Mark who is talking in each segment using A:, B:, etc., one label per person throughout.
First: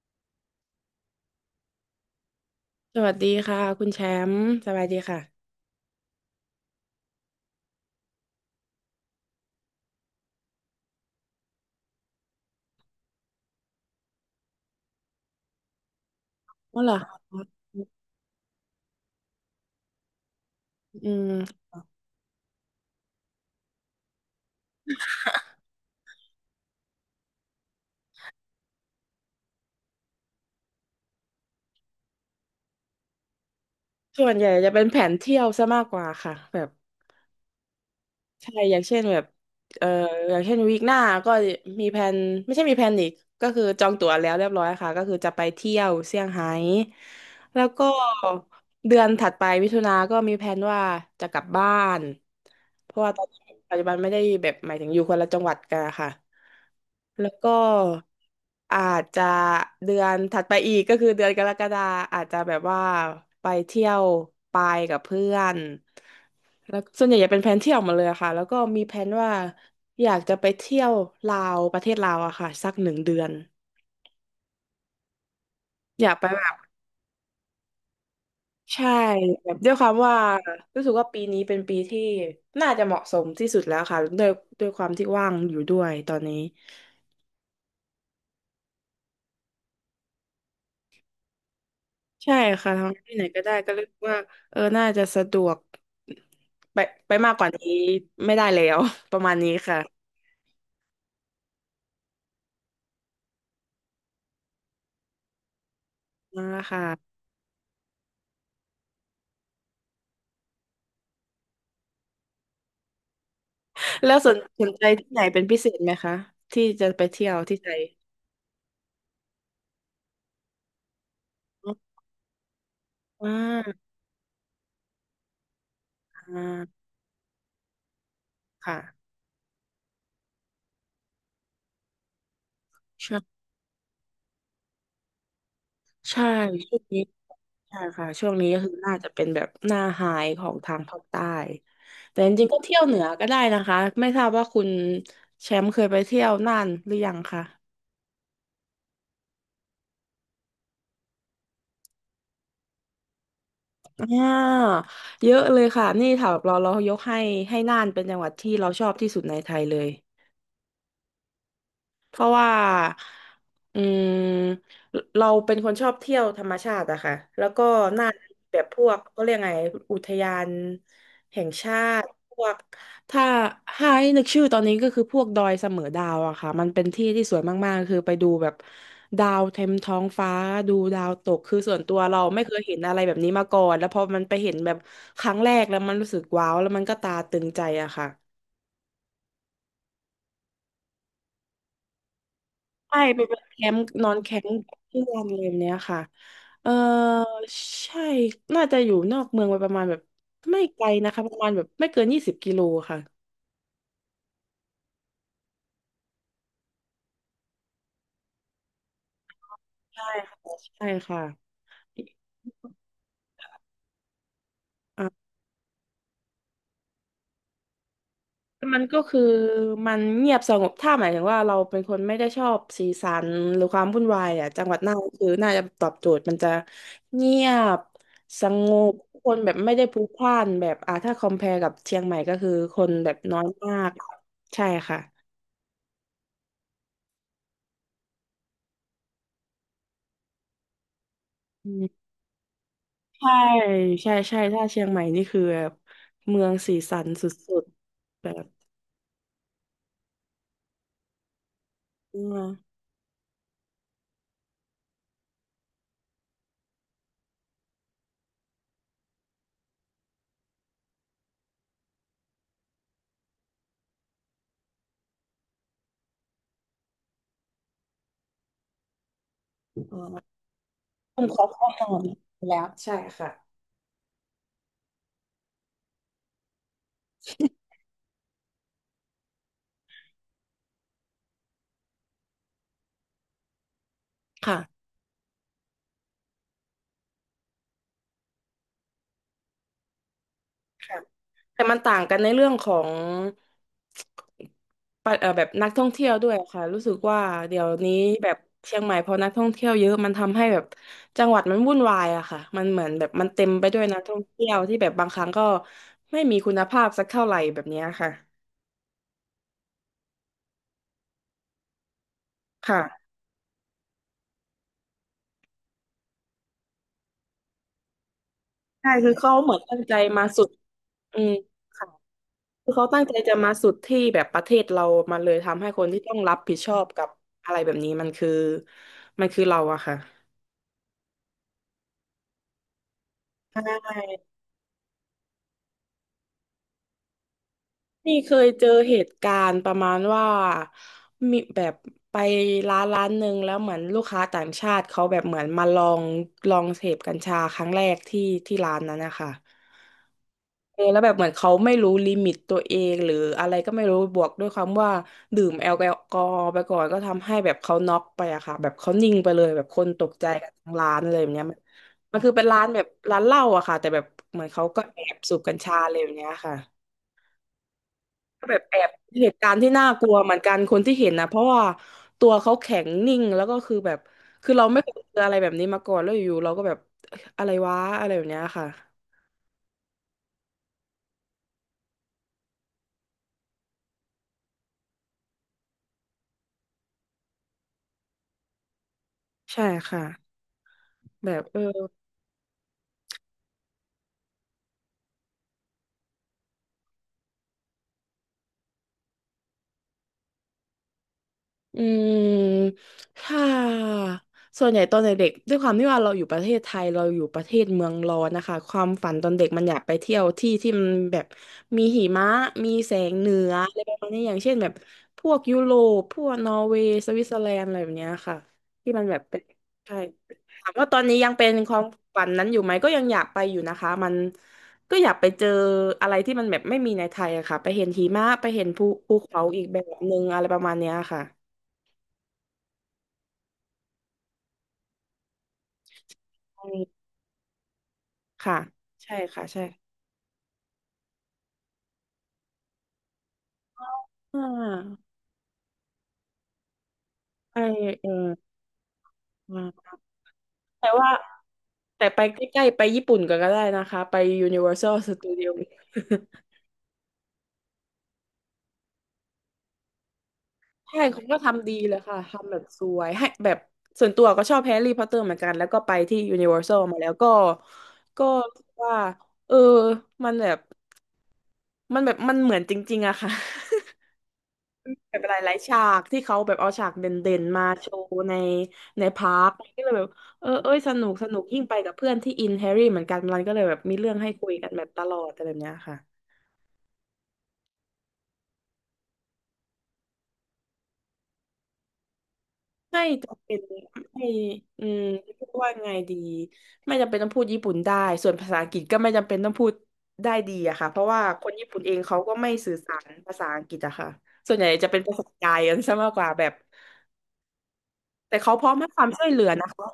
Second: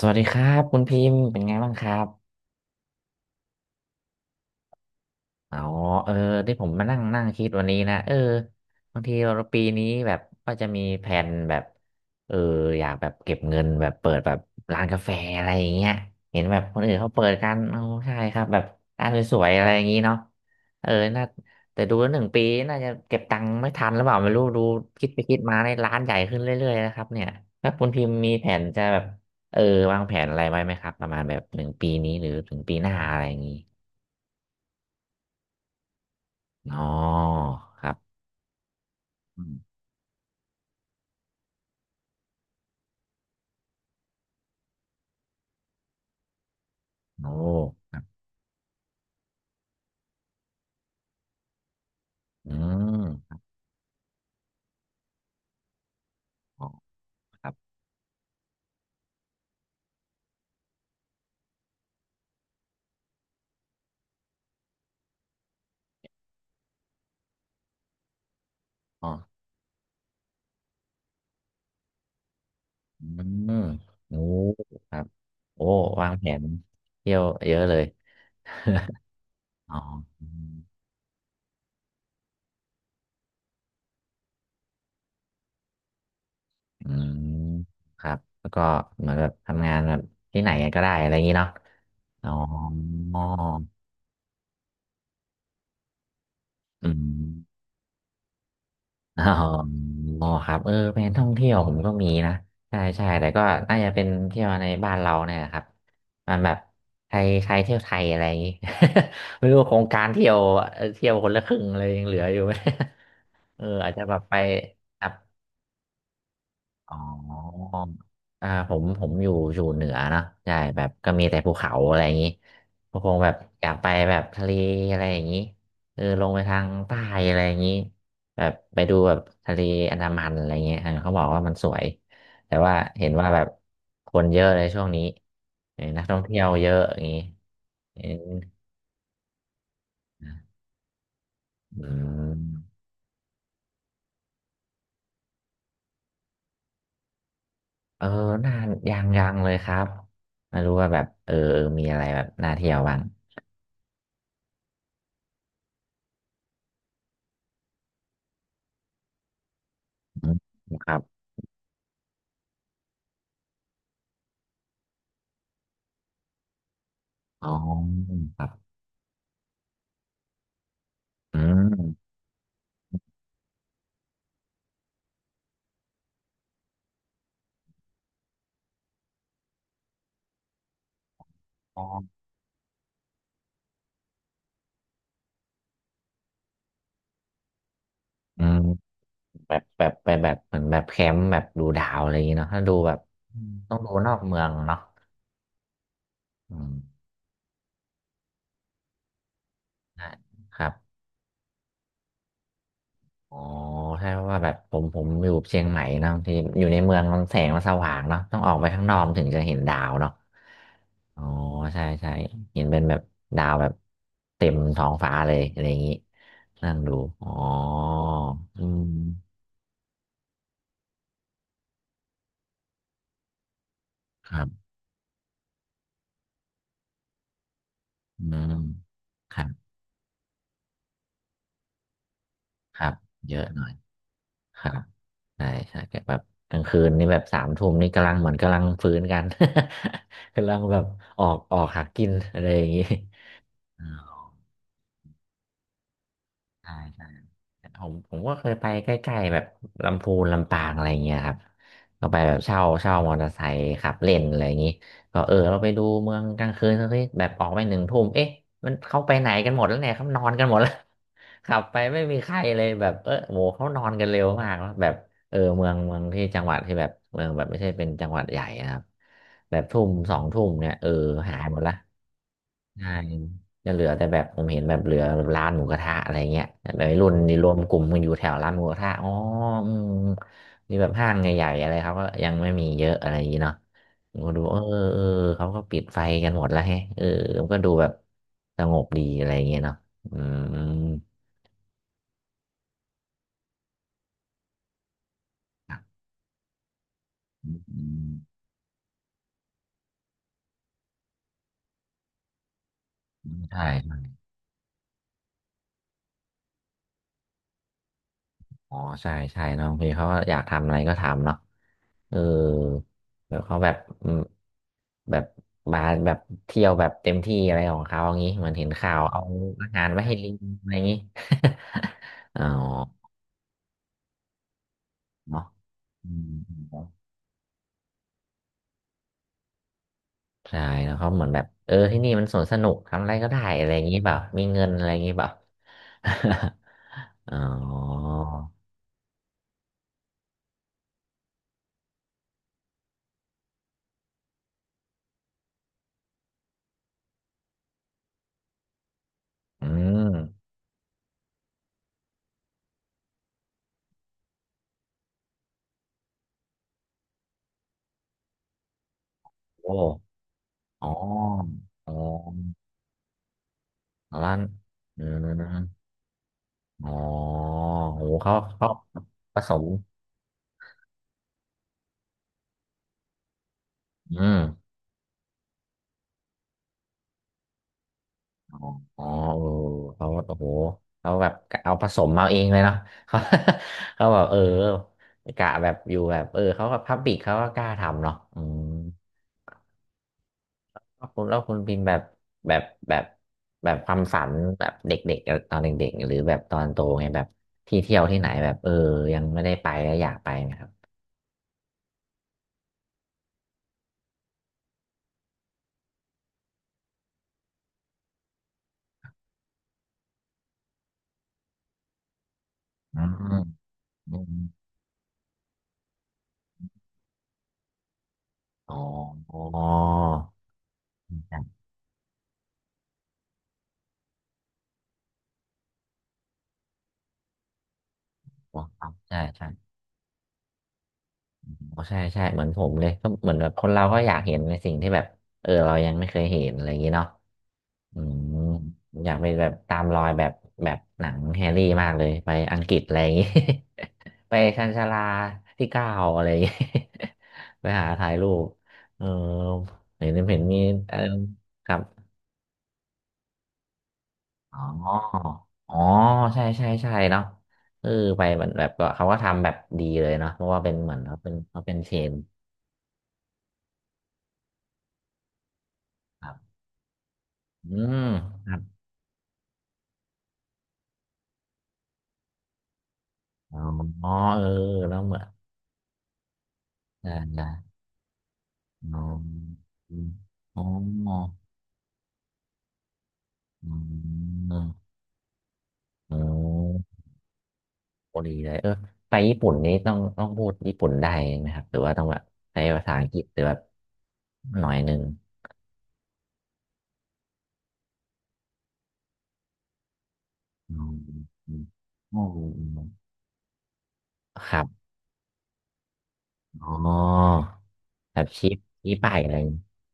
A: สวัสดีครับคุณพิมพ์เป็นไงบ้างครับ
B: สวัสดีค่ะคุณแชมป์สบายดีค่ะ
A: อ๋อเออที่ผมมานั่งนั่งคิดวันนี้นะบางทีเราปีนี้แบบก็จะมีแผนแบบเอออยากแบบเก็บเงินแบบเปิดแบบร้านกาแฟอะไรอย่างเงี้ยเห็นแบบค
B: ว่
A: น
B: อเห
A: อื่
B: ร
A: น
B: อค
A: เขาเปิด
B: ะ
A: กันโอ้ใช่ครับแบบร้านสวยๆอะไรอย่างงี้เนาะเออ
B: อื
A: น่า
B: ม
A: แต่ดูแล้วหนึ่งปีน่าจะเก็บตังค์ไม่ทันหรือเปล่าไม่รู้ดูคิดไปคิดมาในยร้านใหญ่ขึ้นเรื่อยๆนะครับเนี่ยแล้วคุณพิมพ์มีแผนจะแบบเออวางแผนอะไรไว้ไหมครับประมาณแบบหนึ่งปีนี้หรือถึงปีหน้าอะไรอย่างงี้
B: ส่วนใหญ่จะเป็นแผนเที่ยวซะมากกว่าค่ะแบบ
A: อ๋อครับ
B: ใช่อย่างเช่นแบบ
A: อืม
B: เอ่ออย่างเช่นวีคหน้าก็มีแผนไม่ใช่มีแผนอีกก็คือจองตั๋วแล้วเรียบร้อยค่ะก็คือจะไปเที่ยวเซี่ยงไฮ้
A: โอ
B: แล้วก็
A: ้
B: เดือนถัดไปมิถุนาก็มีแผนว่าจะกลับบ้าน
A: อื
B: เพราะว่าตอน
A: ม
B: นี้ปัจจุบันไม่ได้แบบหมายถึงอยู่คนละจังหวัดกันอะค่ะ
A: อ๋อ
B: แล้ว
A: ครั
B: ก็
A: บ
B: อาจจะเดือนถัดไปอีกก็คือเดือนกรกฎาอาจจะแบบว่าไปเที่ยวไปกับเพื่อนแล้วส่วนใหญ่จะเป็นแผนเที่ยวหมาเลยอะค่ะแล้วก็มีแผ
A: อ๋อ
B: นว่าอยากจะไปเที่ยวลาวประเทศลาวอะค่ะสักหนึ่ง
A: อื
B: เดือน
A: มโอ้ครับโอ้
B: อ
A: วาง
B: ยาก
A: แผ
B: ไป
A: น
B: แบบ
A: เที่ยวเยอะเลย
B: ใช่แบบ ด้ว
A: อ๋
B: ย
A: อ
B: ความว่า
A: อืม
B: รู้สึกว่าปีนี้เป็นปีที่น่าจะเหมาะสมที่สุดแล้วค่ะด้วยด้วยความที่ว่างอยู่ด้วยตอนนี้
A: อืมครับ แล้วก็เหมือนแบบทำงานแบบที่ไหนก็ได้อะไรอย่างนี้เนาะอ๋อ
B: ใช่ค่ะทำที่ไหนก็ได้ก็รู้สึกว่าเออน่าจะสะดวกไป
A: อื
B: ไปมากกว่า
A: ม
B: นี้ไม่ได้แล้ว ประมาณนี้
A: อ
B: ค่ะ
A: ๋อครับแผนท่องเที่ยวผมก็มีนะใช่ใช่แต่ก็น่าจะเป็นเที่ยวในบ้านเราเนี่ยนะครับมัน
B: อ่า
A: แบบ
B: ค่ะ
A: ใครใครเที่ยวไทยอะไรอย่างงี้ ไม่รู้โครงการเที่ยวคนละครึ่งเลยยังเหลืออยู่ไหม อาจจะ
B: แล้
A: แบ
B: ว
A: บ
B: ส
A: ไป
B: นสนใจที่ไหนเป็นพิเศษไหมคะที่จะ
A: อ๋อ
B: ไปเที่ยวที่ไทย
A: ผมอยู่เหนือเนอะใช่แบบก็มีแต่ภูเขาอะไรอย่างนี้ก็คง
B: อ่
A: แบบอยาก
B: า
A: ไปแบบทะเลอะไรอย่างนี้ลงไป
B: อ่า
A: ทางใต้อะไรอย่างนี้แบบไป
B: ค่ะ
A: ดูแบบทะเลอันดามันอะไรเงี้ยเขาบอกว่ามันสวยแต่ว่าเห็นว่า
B: ใช่
A: แบบคนเยอะเลยช่วงนี้นักท่อง
B: ใช่
A: เที่ยวเย
B: ช่
A: อะ
B: วง
A: อ
B: นี้
A: ย่างนี้
B: ใช่
A: เออ
B: ค่ะช่วงนี้ก็คือน่าจะเป็นแบบหน้าไฮของทางภาคใต้
A: อื
B: แต่จ
A: ม
B: ริงๆก็เที่ยวเหนือก็ได้นะคะไม่ทราบว่าคุณแชมป์เคยไปเที่ยวน่านหรือยังคะ
A: เออน่ายังเลยครับไม่รู้ว่าแบบมีอะไรแบบน่าเที่ยวบ้าง
B: อ่าเยอะเลยค่ะนี่แถวเรายกให้ให้น่านเป็นจังหวัดที่เราชอบที่สุดในไทยเลย
A: อืมครับ
B: เพราะว่าอืมเราเป็นคนชอบเที่ยวธรรมชาติอะค่ะแล้
A: อ๋อ
B: วก็น่า
A: ครั
B: แบ
A: บ
B: บพวกก็เรียกไงอุทยาน
A: อื
B: แห่งชาติ
A: ม
B: พวกถ้าให้นึกชื่อตอนนี้ก็คือพวกดอยเสมอดาวอะค่ะมันเป็นที่ที่สวยมากๆคือไปดูแบบดาวเต็มท้องฟ้าดูดาวตกคือส่ว
A: อ๋
B: น
A: อ
B: ตัวเราไม่เคยเห็นอะไรแบบนี้มาก่อนแล้วพอมันไปเห็นแบบครั้งแรกแล้วมันรู้สึกว้าวแล้วมันก็ตาตึงใจอะค่ะ
A: อืมแบบไปแบบเหมือนแบบแคมป์แบบดูดาวอะไรอย่างเงี้ยเนาะถ้าดูแบบ
B: ใช่ไป
A: อื
B: เป็น
A: ม
B: แค
A: ต้อ
B: ม
A: ง
B: ป์
A: ดู
B: น
A: น
B: อ
A: อก
B: นแค
A: เมือ
B: ม
A: ง
B: ป์
A: เนาะ
B: ที่วันอะไรแบบเนี้ยค่ะ
A: อื
B: เออ
A: ม
B: ใช่น่าจะอยู่นอกเมืองไปประมาณแบบ
A: ใช่ค
B: ไม่
A: รับ
B: ไกลนะคะประมาณแบบไม่เกิน20 กิโลค่ะ
A: อ๋อใช่เพราะว่าแบบผมอยู่เชียงใหม่เนาะบางที่อยู่ในเมืองมันแสงมันสว่างเนาะต้องออกไปข้างนอกถึงจะเห็นดาว
B: ใช่
A: เนาะ
B: ค่ะใช่
A: อ๋
B: ค่ะ
A: อใช่ใช่เห็นเป็นแบบดาวแบบเต็มท้อง
B: อ่ะ
A: ฟ้าเลยอะไรอย่างงี้นั่งดูอ๋ออื
B: มันก็คือ
A: ม
B: มันเงียบสงบถ้าหมายถึงว่าเราเป็นคนไม่ได้ชอบสีสันหรือความวุ่นวา
A: ค
B: ย
A: รั
B: อ่ะจั
A: บ
B: งหวัดน่านคือน่าจะตอบโจทย์มันจะเงียบ
A: อื
B: ส
A: ม
B: งบค
A: ค
B: น
A: รั
B: แบบ
A: บ
B: ไม่ได้พลุกพล่านแบบอ่าถ้าคอม p พ r e กับเชียงใหม่ก็คือ
A: ค
B: ค
A: รั
B: น
A: บ
B: แบบ
A: เย
B: น้อ
A: อะ
B: ย
A: หน่อย
B: มาก
A: ค
B: ใช่
A: รับ
B: ค่ะ
A: ใช่ใช่แกแบบกลางคืนนี่แบบสามทุ่มนี่กำลังเหมือนกำลังฟื้นกัน กำลังแบบออก
B: อื
A: หา
B: ม
A: กินอะไรอย่างนี้
B: ใช่
A: อ๋อ
B: ใช่ใช่ถ้าเชียงใหม่นี่คือแบบเมือง
A: ใช่
B: สีสั
A: ใช่
B: นสุด
A: ผม
B: ๆแบ
A: ก็เค
B: บ
A: ยไปใกล้ๆแบบลำพูนลำปางอะไรอย่างเงี้ยครับก็ไป
B: อื
A: แบบเช่า
B: ม
A: เช่ามอเตอร์ไซค์ขับเล่นอะไรอย่างนี้ก็เราไปดูเมืองกลางคืนสักทีแบบออกไปหนึ่งทุ่มเอ๊ะมันเข้าไปไหนกันหมดแล้วเนี่ยเขานอนกันหมดแล้ว ขับไปไม่มีใครเลยแบบโหเขานอนกันเร็วมากแล้วแบบเมืองที่จังหวัดที่แบบเมืองแบบไม่ใช่เป็นจังหวัดใหญ่นะครับแบบทุ่ม
B: อ๋
A: สอง
B: อ
A: ทุ่มเนี่ย
B: ผม
A: หา
B: ขอ
A: ยหมด
B: ข้อ
A: ละ
B: มูลแล้ว
A: ใช่
B: ใช่ค่ะ
A: จะเหลือแต่แบบผมเห็นแบบเหลือแบบร้านหมูกระทะอะไรเงี้ยแบบวัยรุ่นนี่รวมกลุ่มกันอยู่แถวร้านหมูกระทะอ๋ออืมนี่แบบห้างใหญ่ๆอะไรเขาก็ยังไม่มีเยอะอะไรอย่างงี้เนาะผมก็ดู
B: ค่ะ
A: เออเขาก็ปิดไฟกันหมดแล้วแฮะผมก็ดูแบบสงบดีอะไรเงี้ยเนาะอืม
B: ค่ะแต่มันต่างกันในเรื่องของปะเอ่อแบบนักท่องเที่ยวด้วยค่ะรู้สึกว่า
A: อื
B: เดี๋
A: ม
B: ยว
A: อื
B: นี้แบบ
A: ม
B: เชียงใหม่พอนักท่องเที่ยวเยอะมันทำให้แบบจังหวัดมันวุ่นวายอะค่ะมันเหมือนแบบมั
A: อื
B: น
A: ม
B: เต็ม
A: ใช่
B: ไปด้วย
A: ใช่
B: นักท่องเที่ยวที่แบบบางครั้งก็ไม่มีคุณภาพสักเท่าไหร่แบบเนี้ยค่ะ
A: อ๋อใช่ใช่เนอะบางทีเขาก็อยากทำอะไรก็ทำเนาะเออ
B: ค่ะ
A: แบวเขาแบบอืมแบบมาแบบเที่ยวแบบเต็มที่อะไรของเขาอย่างนี้เหมือนเห็น
B: ใช่
A: ข่าว
B: คือ
A: เอา
B: เขาเหมือน
A: อา
B: ตั้ง
A: หาร
B: ใจ
A: ไว้ให้
B: มา
A: ลิง
B: สุด
A: อะไรอย่างนี้
B: อืมค่ะ
A: อ๋อ
B: คือเขาตั้งใจจะมาสุดที่แบบประเทศเรามาเลย
A: เนาะ
B: ทำให้คนที่
A: อื
B: ต้อง
A: ม
B: รับ
A: อื
B: ผิดชอ
A: ม
B: บกับอะไรแบบนี้มันคือเราอะค่ะ
A: ใช่แล้วเขาเหมือนแบบที่นี่มันสวนสนุกทำอะไรก็ได้
B: ใช่
A: อะไรอย่างนี้เปล่ามีเงินอะไรอย่างนี้เปล่า อ๋อ
B: นี่เคยเจอเหตุการณ์ประมาณว่ามีแบบไปร้านหนึ่งแล้วเหมือนลูกค้าต่างชาติเขาแบบเหมือนมาลองเสพกัญชาครั้งแรกที่ร้านนั้นนะคะ
A: อืม
B: เออแล้วแบบเหมือนเขาไม่รู้ลิมิตตัวเองหรืออะไรก็ไม่รู้บวกด้วยความว่าดื่มแอลกอฮอล์ไปก่อนก็ทำให้แบบเขาน็อกไปอะค่ะแบบเขานิ่งไปเลยแบบ
A: โอ้
B: คนตกใจกันทั้ง
A: อ๋อ
B: ร้านเลยแบบเนี้ยมัน
A: อ๋อ
B: มันคือเป็นร้านแบบร้านเหล้าอะค่ะแต่แบบ
A: ร้า
B: เห
A: น
B: มือนเขาก็แอ
A: เอ
B: บสูบกัญ
A: ื
B: ชาเลยแบบเนี้ยค่ะ
A: อ๋อโหเขา
B: ก็แบบ
A: เขา
B: แอบเห
A: ผ
B: ตุกา
A: ส
B: รณ์
A: ม
B: ที่น่ากลัวเหมือนกันคนที่เห็นนะเพราะว่าตัวเขาแข็งนิ่งแล้วก็คือแบบ
A: อืม
B: คือเราไม่เคยเจออะไรแบบนี้มาก่อนแล้วอยู่ๆเราก็แบบอะอะไรวะอะไรแบบเนี้ย
A: อ๋อ
B: ค่ะ
A: อ๋อเออเขาโอ้โหเขาแบบเอาผสมมาเองเลยเนาะ เขา เขาแบบกะแบบอยู่แบบเขาก็พับบิกเขาก็กล้าทำเนาะอืม
B: ใช่ค่ะแบ
A: แล้ว
B: บ
A: คุ
B: เอ
A: ณ
B: อ
A: พิมพ์แบบแบบแบบ ความฝันแบบเด็กๆตอนเด็กๆ หรือแบบตอนโตไงแบบที่เที่ยวที่ไหนแบบยังไม่ได้ไปแล้วอยากไปนะครับ
B: อืมถ้าส่วนใหญ่ตอนเด็กๆด้วยความที่ว่าเราอยู่ประเทศไทยเราอยู่ประเทศเมืองร้อนนะคะความฝันตอนเด็กมันอยากไปเที่ยวที่ที่มันแบบมีหิมะมีแส
A: อืม
B: งเหนืออะไรประมาณ
A: อ
B: นี้อ
A: ม
B: ย่างเช่นแบบพวกยุโรปพวกนอร์เวย์สวิตเซอร์แลนด์อะไรแบบเนี้ยค่ะ
A: อ๋อ
B: ที่มันแบบเป็นใช่ถามว่าตอนนี้ยังเป็น
A: ใช่
B: ความฝันนั้นอยู่ไหมก็ยังอยากไปอยู่นะคะมันก็อยากไปเจออะไรที่มันแบบไม่มีในไทยอะค่ะไปเห็นหิมะไปเห็น
A: ค
B: ภู
A: รับใช่
B: เขา
A: ใช่
B: อีกแบบนึงอะไรประมาณเนี้ยค่ะ
A: โอ้ใช่ใช่เหมือนผมเลยก็เหมือนแบบคนเราก็อยากเห็นในสิ่งที่แบบเรายังไม่เคยเห็นอะไรอย่างนี้เนาะอืม
B: ค่ะ
A: อยา
B: ใช่
A: กไป
B: ค่ะ
A: แบบ
B: ใช่
A: ตามรอยแบบหนังแฮร์รี่มากเลยไปอังกฤษอะไรอย่างนี้ ไป
B: อ่
A: ชันชาลา
B: า
A: ที่เก้าอะไรอย่างนี้
B: ไป
A: ไปหา
B: เอ
A: ถ่า
B: อ
A: ยรูปเออ
B: มา
A: เห็นเห็นมี
B: แต่
A: เออ
B: ว่า
A: ครับ
B: แต่ไปใกล้ๆไปญี่ปุ่นก็ได้นะคะไป
A: อ๋อ
B: Universal Studio
A: อ๋อใช่ใช่ใช่เนาะเออไปเหมือนแบบก็เขาก็ทำแบบดีเลยเนาะเพราะว่าเป็น เหมือ
B: ใช่
A: นเขา
B: เขา
A: เป็น
B: ก็
A: เขา
B: ทำ
A: เป็
B: ดี
A: นเช
B: เลย
A: น
B: ค่ะทำแบบสวยให้แบบส่วนตัวก็ชอบแฮร์รี่พอตเตอร์เหมือนกันแล้วก็ไปที่ Universal มาแล้วก็
A: อืม
B: ก็
A: ครั
B: รู้
A: บ
B: สึกว่าเออมันแบบมันแบบมันเหมือนจริงๆอะค่ะ
A: อ๋อเออแล้วเห
B: แบ
A: มือ
B: บห
A: น
B: ลายๆฉากที่เขาแบบเอาฉากเด
A: ใช่
B: ่น
A: ใช่
B: ๆมาโชว์ใน
A: อ๋อ
B: ในพาร์คก็เล
A: อ
B: ยแบ
A: ม
B: บเออ
A: อ๋อ
B: เอ้ยสนุกสนุกยิ่งไปกับเพื่อนที่อินแฮร์รี่เหมือนกันมันก็เลย
A: อื
B: แบบมีเรื่องให้คุย
A: ม
B: กันแบบตลอดอะไรแบบเนี้ยค่ะ
A: อ๋อพอดีเลยเออไปญี่ปุ่นนี้ต้องต้องพูดญี่ปุ่นได้ไหมครับหรือว่าต้องแบบใช้ภาษา
B: ไม่
A: อังกฤษหรือ
B: จำ
A: แบ
B: เป็
A: บ
B: นไม่
A: หน่อย
B: อื
A: หนึ่
B: ม
A: ง
B: พูดว่าไงดีไม่จำเป็นต้องพูดญี่ปุ่นได้ส่วนภาษาอังกฤษก็ไม่จำเป็นต้องพูดได้ดีอะ
A: อ๋อ
B: ค่ะเพราะว่าคน
A: อืม
B: ญี่ปุ่นเองเขา
A: อ๋อ
B: ก็ไม่
A: อื
B: สื่อ
A: ม
B: สารภาษาอังกฤษอะค่ะ
A: ค
B: ส่วน
A: รั
B: ใหญ่
A: บ
B: จะเป็นภาษากายกันซะมากกว่าแบบ
A: อ๋อแบบ
B: แต่
A: ชี้
B: เขาพร้อมให้
A: ชี้
B: ความ
A: ไปาย
B: ช่ว
A: อะ
B: ย
A: ไร
B: เหลือนะคะ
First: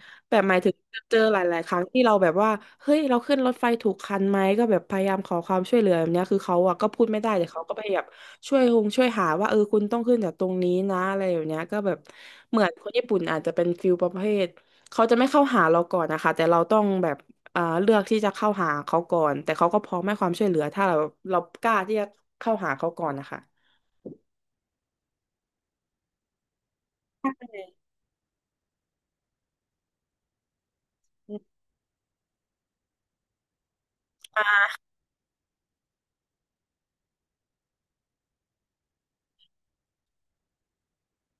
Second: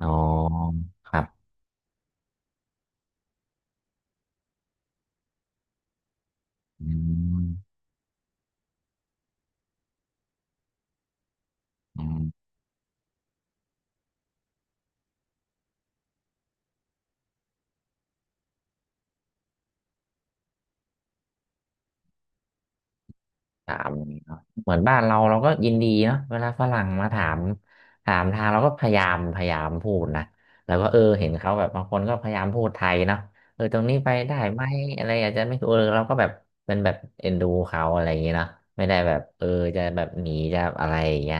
A: อ๋อ
B: แบบหมายถึง
A: ค
B: เจ
A: รั
B: อ
A: บ
B: หลายๆครั้งที่เราแบบว่าเฮ้ยเราขึ้นรถไฟถูกคันไหมก็แบบพยายามขอความช่วยเหลือแบบเนี้ยคือเขาอะ
A: อ
B: ก็พูดไม่ได้แต่
A: ื
B: เขาก็พยายามช่วยคงช่วยหาว่าเออคุณต้องขึ้นจากตรงนี้นะอะไรแบบเนี้ยก็แบบ
A: ม
B: เหมือนคนญี่ปุ่นอาจจะเป็นฟิลประเภทเขาจะไม่เข้าหาเราก่อนนะคะแต่เราต้องแบบเอ่าเลือกที่จะเข้าหาเขาก่อนแต่เขาก็พร้อมให้ความช่วยเหลือถ้าเรากล้าที่จะเข้าหาเขาก่อนนะคะ
A: ถามเนาะเหมือนบ้านเราเราก็ยินดีเนาะเวลาฝรั่งมาถา
B: ใช
A: ม
B: ่
A: ถามทางเราก็พยายามพยายามพูดนะแล้วก็เออเห็นเขาแบบบางคนก็พยายามพูดไทยเนาะเออตรงนี้ไปได้ไหมอะไรอาจจะไม่ถูกเออเราก็แบบเป็นแบบเอ็นดูเขาอะไรอย่างเงี้ยเนาะไม่ได้แบบเออจะแบบหนีจะอะไรอย่างเงี้ย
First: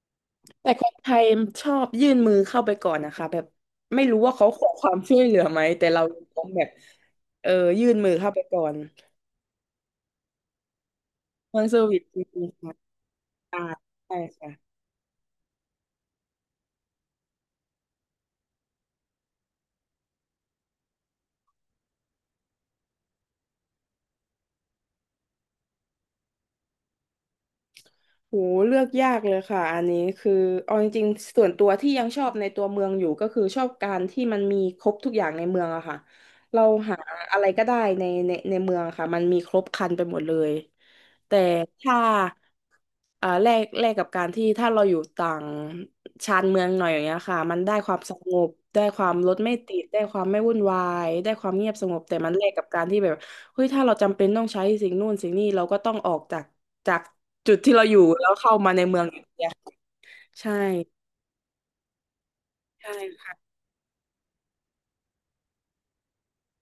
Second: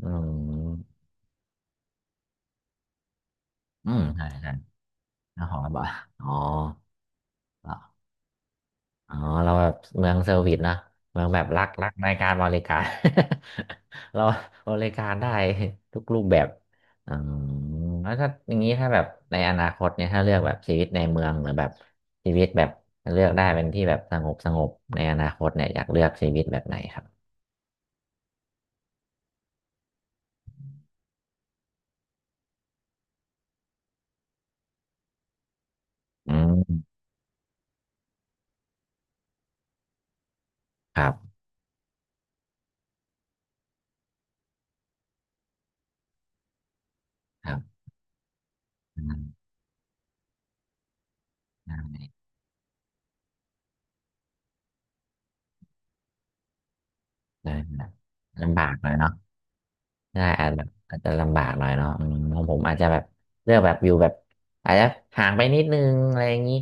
A: อืม
B: แต่คนไทยชอบยื่นมือเข้าไปก่อนนะคะแบบ
A: อืม
B: ไม่รู้
A: ใช่
B: ว่าเขา
A: ใช่
B: ขอความช่วยเหลื
A: แล้
B: อ
A: วข
B: ไหม
A: อาบอ
B: แต่
A: ก
B: เรา
A: อ๋อ
B: ต้องแบบเออยื่นมือเข้าไปก่อน
A: อ๋อเราแบบเมืองเซอร์วิสนะเมืองแบบ
B: มั
A: รั
B: น
A: ก
B: เซอ
A: รั
B: ร์
A: ก
B: วิส
A: ใน
B: จร
A: การ
B: ิ
A: บ
B: ง
A: ริ
B: ๆ
A: การ
B: ค่ะ ใช่
A: เรา
B: ค่ะ
A: บริการได้ ทุกรูปแบบอ๋อแล้วถ้าอย่างนี้ถ้าแบบในอนาคตเนี่ยถ้าเลือกแบบชีวิตในเมืองหรือแบบชีวิตแบบเลือกได้เป็นที่แบบสงบสงบในอนาคตเนี่ยอยากเลือกชีวิตแบบไหนครับ
B: โหเลือกยากเลยค่ะอันนี้คือเอาจริงๆส่วนตัวที่ยังชอบในตัวเมืองอยู่ก็คือชอบการที่มันมีครบทุกอย่างในเมืองอะค่ะ
A: อื
B: เราหา
A: ม
B: อะไรก็ได้ในในเมืองอะค่ะมันมีครบครันไปหมดเลย
A: ครับ
B: แต่ถ้าอ่าแลกกับการที่ถ้าเราอยู่ต่างชานเมืองหน่อยอย่างเงี้ยค่ะ
A: ค
B: มั
A: รั
B: นได้
A: บ
B: ความสงบได้ค
A: อื
B: วาม
A: ม
B: รถไม่ติดได้ความไม่วุ่นวายได้ความเงียบสงบแต่มันแลกกับการที่แบบ เฮ้ยถ้าเราจำเป็นต้องใช้สิ่งนู่นสิ่งนี้เราก็ต้องออกจากจาก
A: ได้
B: จุดที่เรา
A: ได้
B: อยู่แล้วเข้า
A: ลำบา
B: มา
A: ก
B: ใน
A: เลย
B: เมือง
A: เนาะ
B: อย่างเดียว
A: ใช่อาจ
B: ใช่
A: แบบอาจจะลำบากหน่อยเนาะอืมของผมอาจจะ
B: ใช่
A: แบบ
B: ค่ะ
A: เลือกแบบอยู่แบบอาจจะห่างไปนิดนึงอะไรอย่างนี้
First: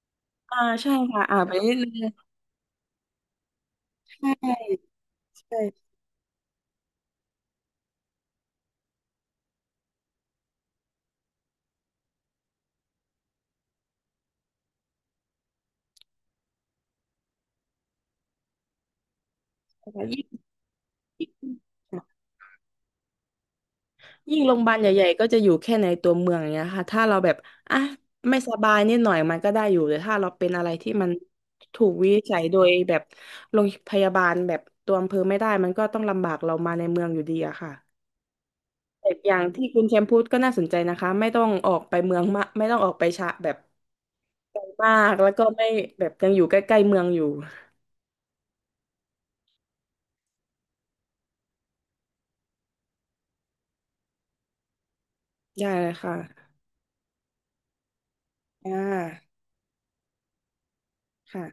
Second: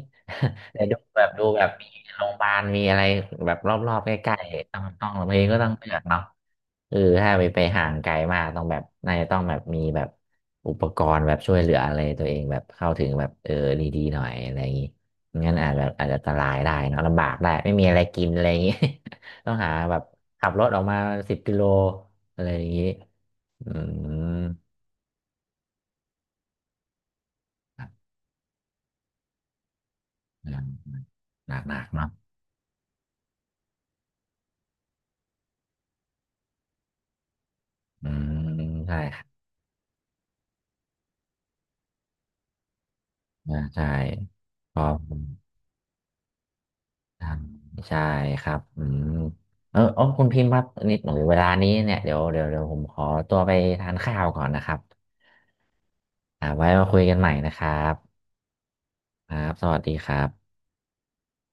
B: อ่า
A: แต่
B: ใช่
A: ดูแบ
B: ค่ะ
A: บ
B: อ่า
A: ดู
B: ไป
A: แบบ
B: นิด
A: มี
B: นึง
A: โรงพยาบาลมีอะไรแบบรอบๆใก
B: ใช่
A: ล้
B: ใช่
A: ๆต้องต้องบางก็ต้องเลือกเนาะเออถ้าไปไปห่างไกลมากต้องแบบน่าจะต้องแบบมีแบบอุปกรณ์แบบช่วยเหลืออะไรตัวเองแบบเข้าถึงแบบเออดีๆหน่อยอะไรอย่างนี้งั้นอาจจะอาจจะอันตรายได้เนาะลำบากได้ไม่มีอะไรกินอะไรอย่างนี้ ต้องหา
B: ใช่
A: แบบ
B: ยิ่ง
A: ขับรถออกมา10 กิโลอะไรอย่างนี้ อื
B: โรงพยาบา
A: ม
B: ลใหญ่ๆก็จะอยู่แค่ในตัวเมืองอย่างเงี้ยค่ะถ้าเราแบบอ่ะไม่สบายนิดหน่อยมันก็ได้อยู่แต่ถ้าเราเป็น
A: หนั
B: อะ
A: ก
B: ไรที่มัน
A: หนักหนั
B: ถู
A: ก
B: กวิ
A: เนาะ
B: นิจฉัยโดยแบบโรงพยาบาลแบบตัวอำเภอไม่ได้มันก็ต้องลำบากเรามาในเมืองอยู่ดีอะค่ะ
A: อืมใช่
B: แต่
A: ครั
B: อย่า
A: บ
B: งที่คุณแชมป์พูดก็น่าสนใจนะคะไม่ต้องออกไปเมืองมากไม่ต้องออกไปชะแบ
A: อ่า
B: บ
A: ใช่
B: ไกล
A: พอ
B: มากแล้วก็ไม่แบบยังอยู่ใกล้ๆเมืองอ
A: ท
B: ยู่
A: ำใช่ครับอืมเออโอคุณพิมพ์ครับนิดหน่อยเวลานี้เนี่ยเดี๋ยวเดี๋ยวเดี๋ยวผมขอตัวไปทานข้าวก่อนนะครับ
B: ได้เลยค่ะ
A: อ่าไว้มาคุยกันใหม่นะครับ
B: อ่า
A: ครับสวัสดีครับ
B: ค่ะ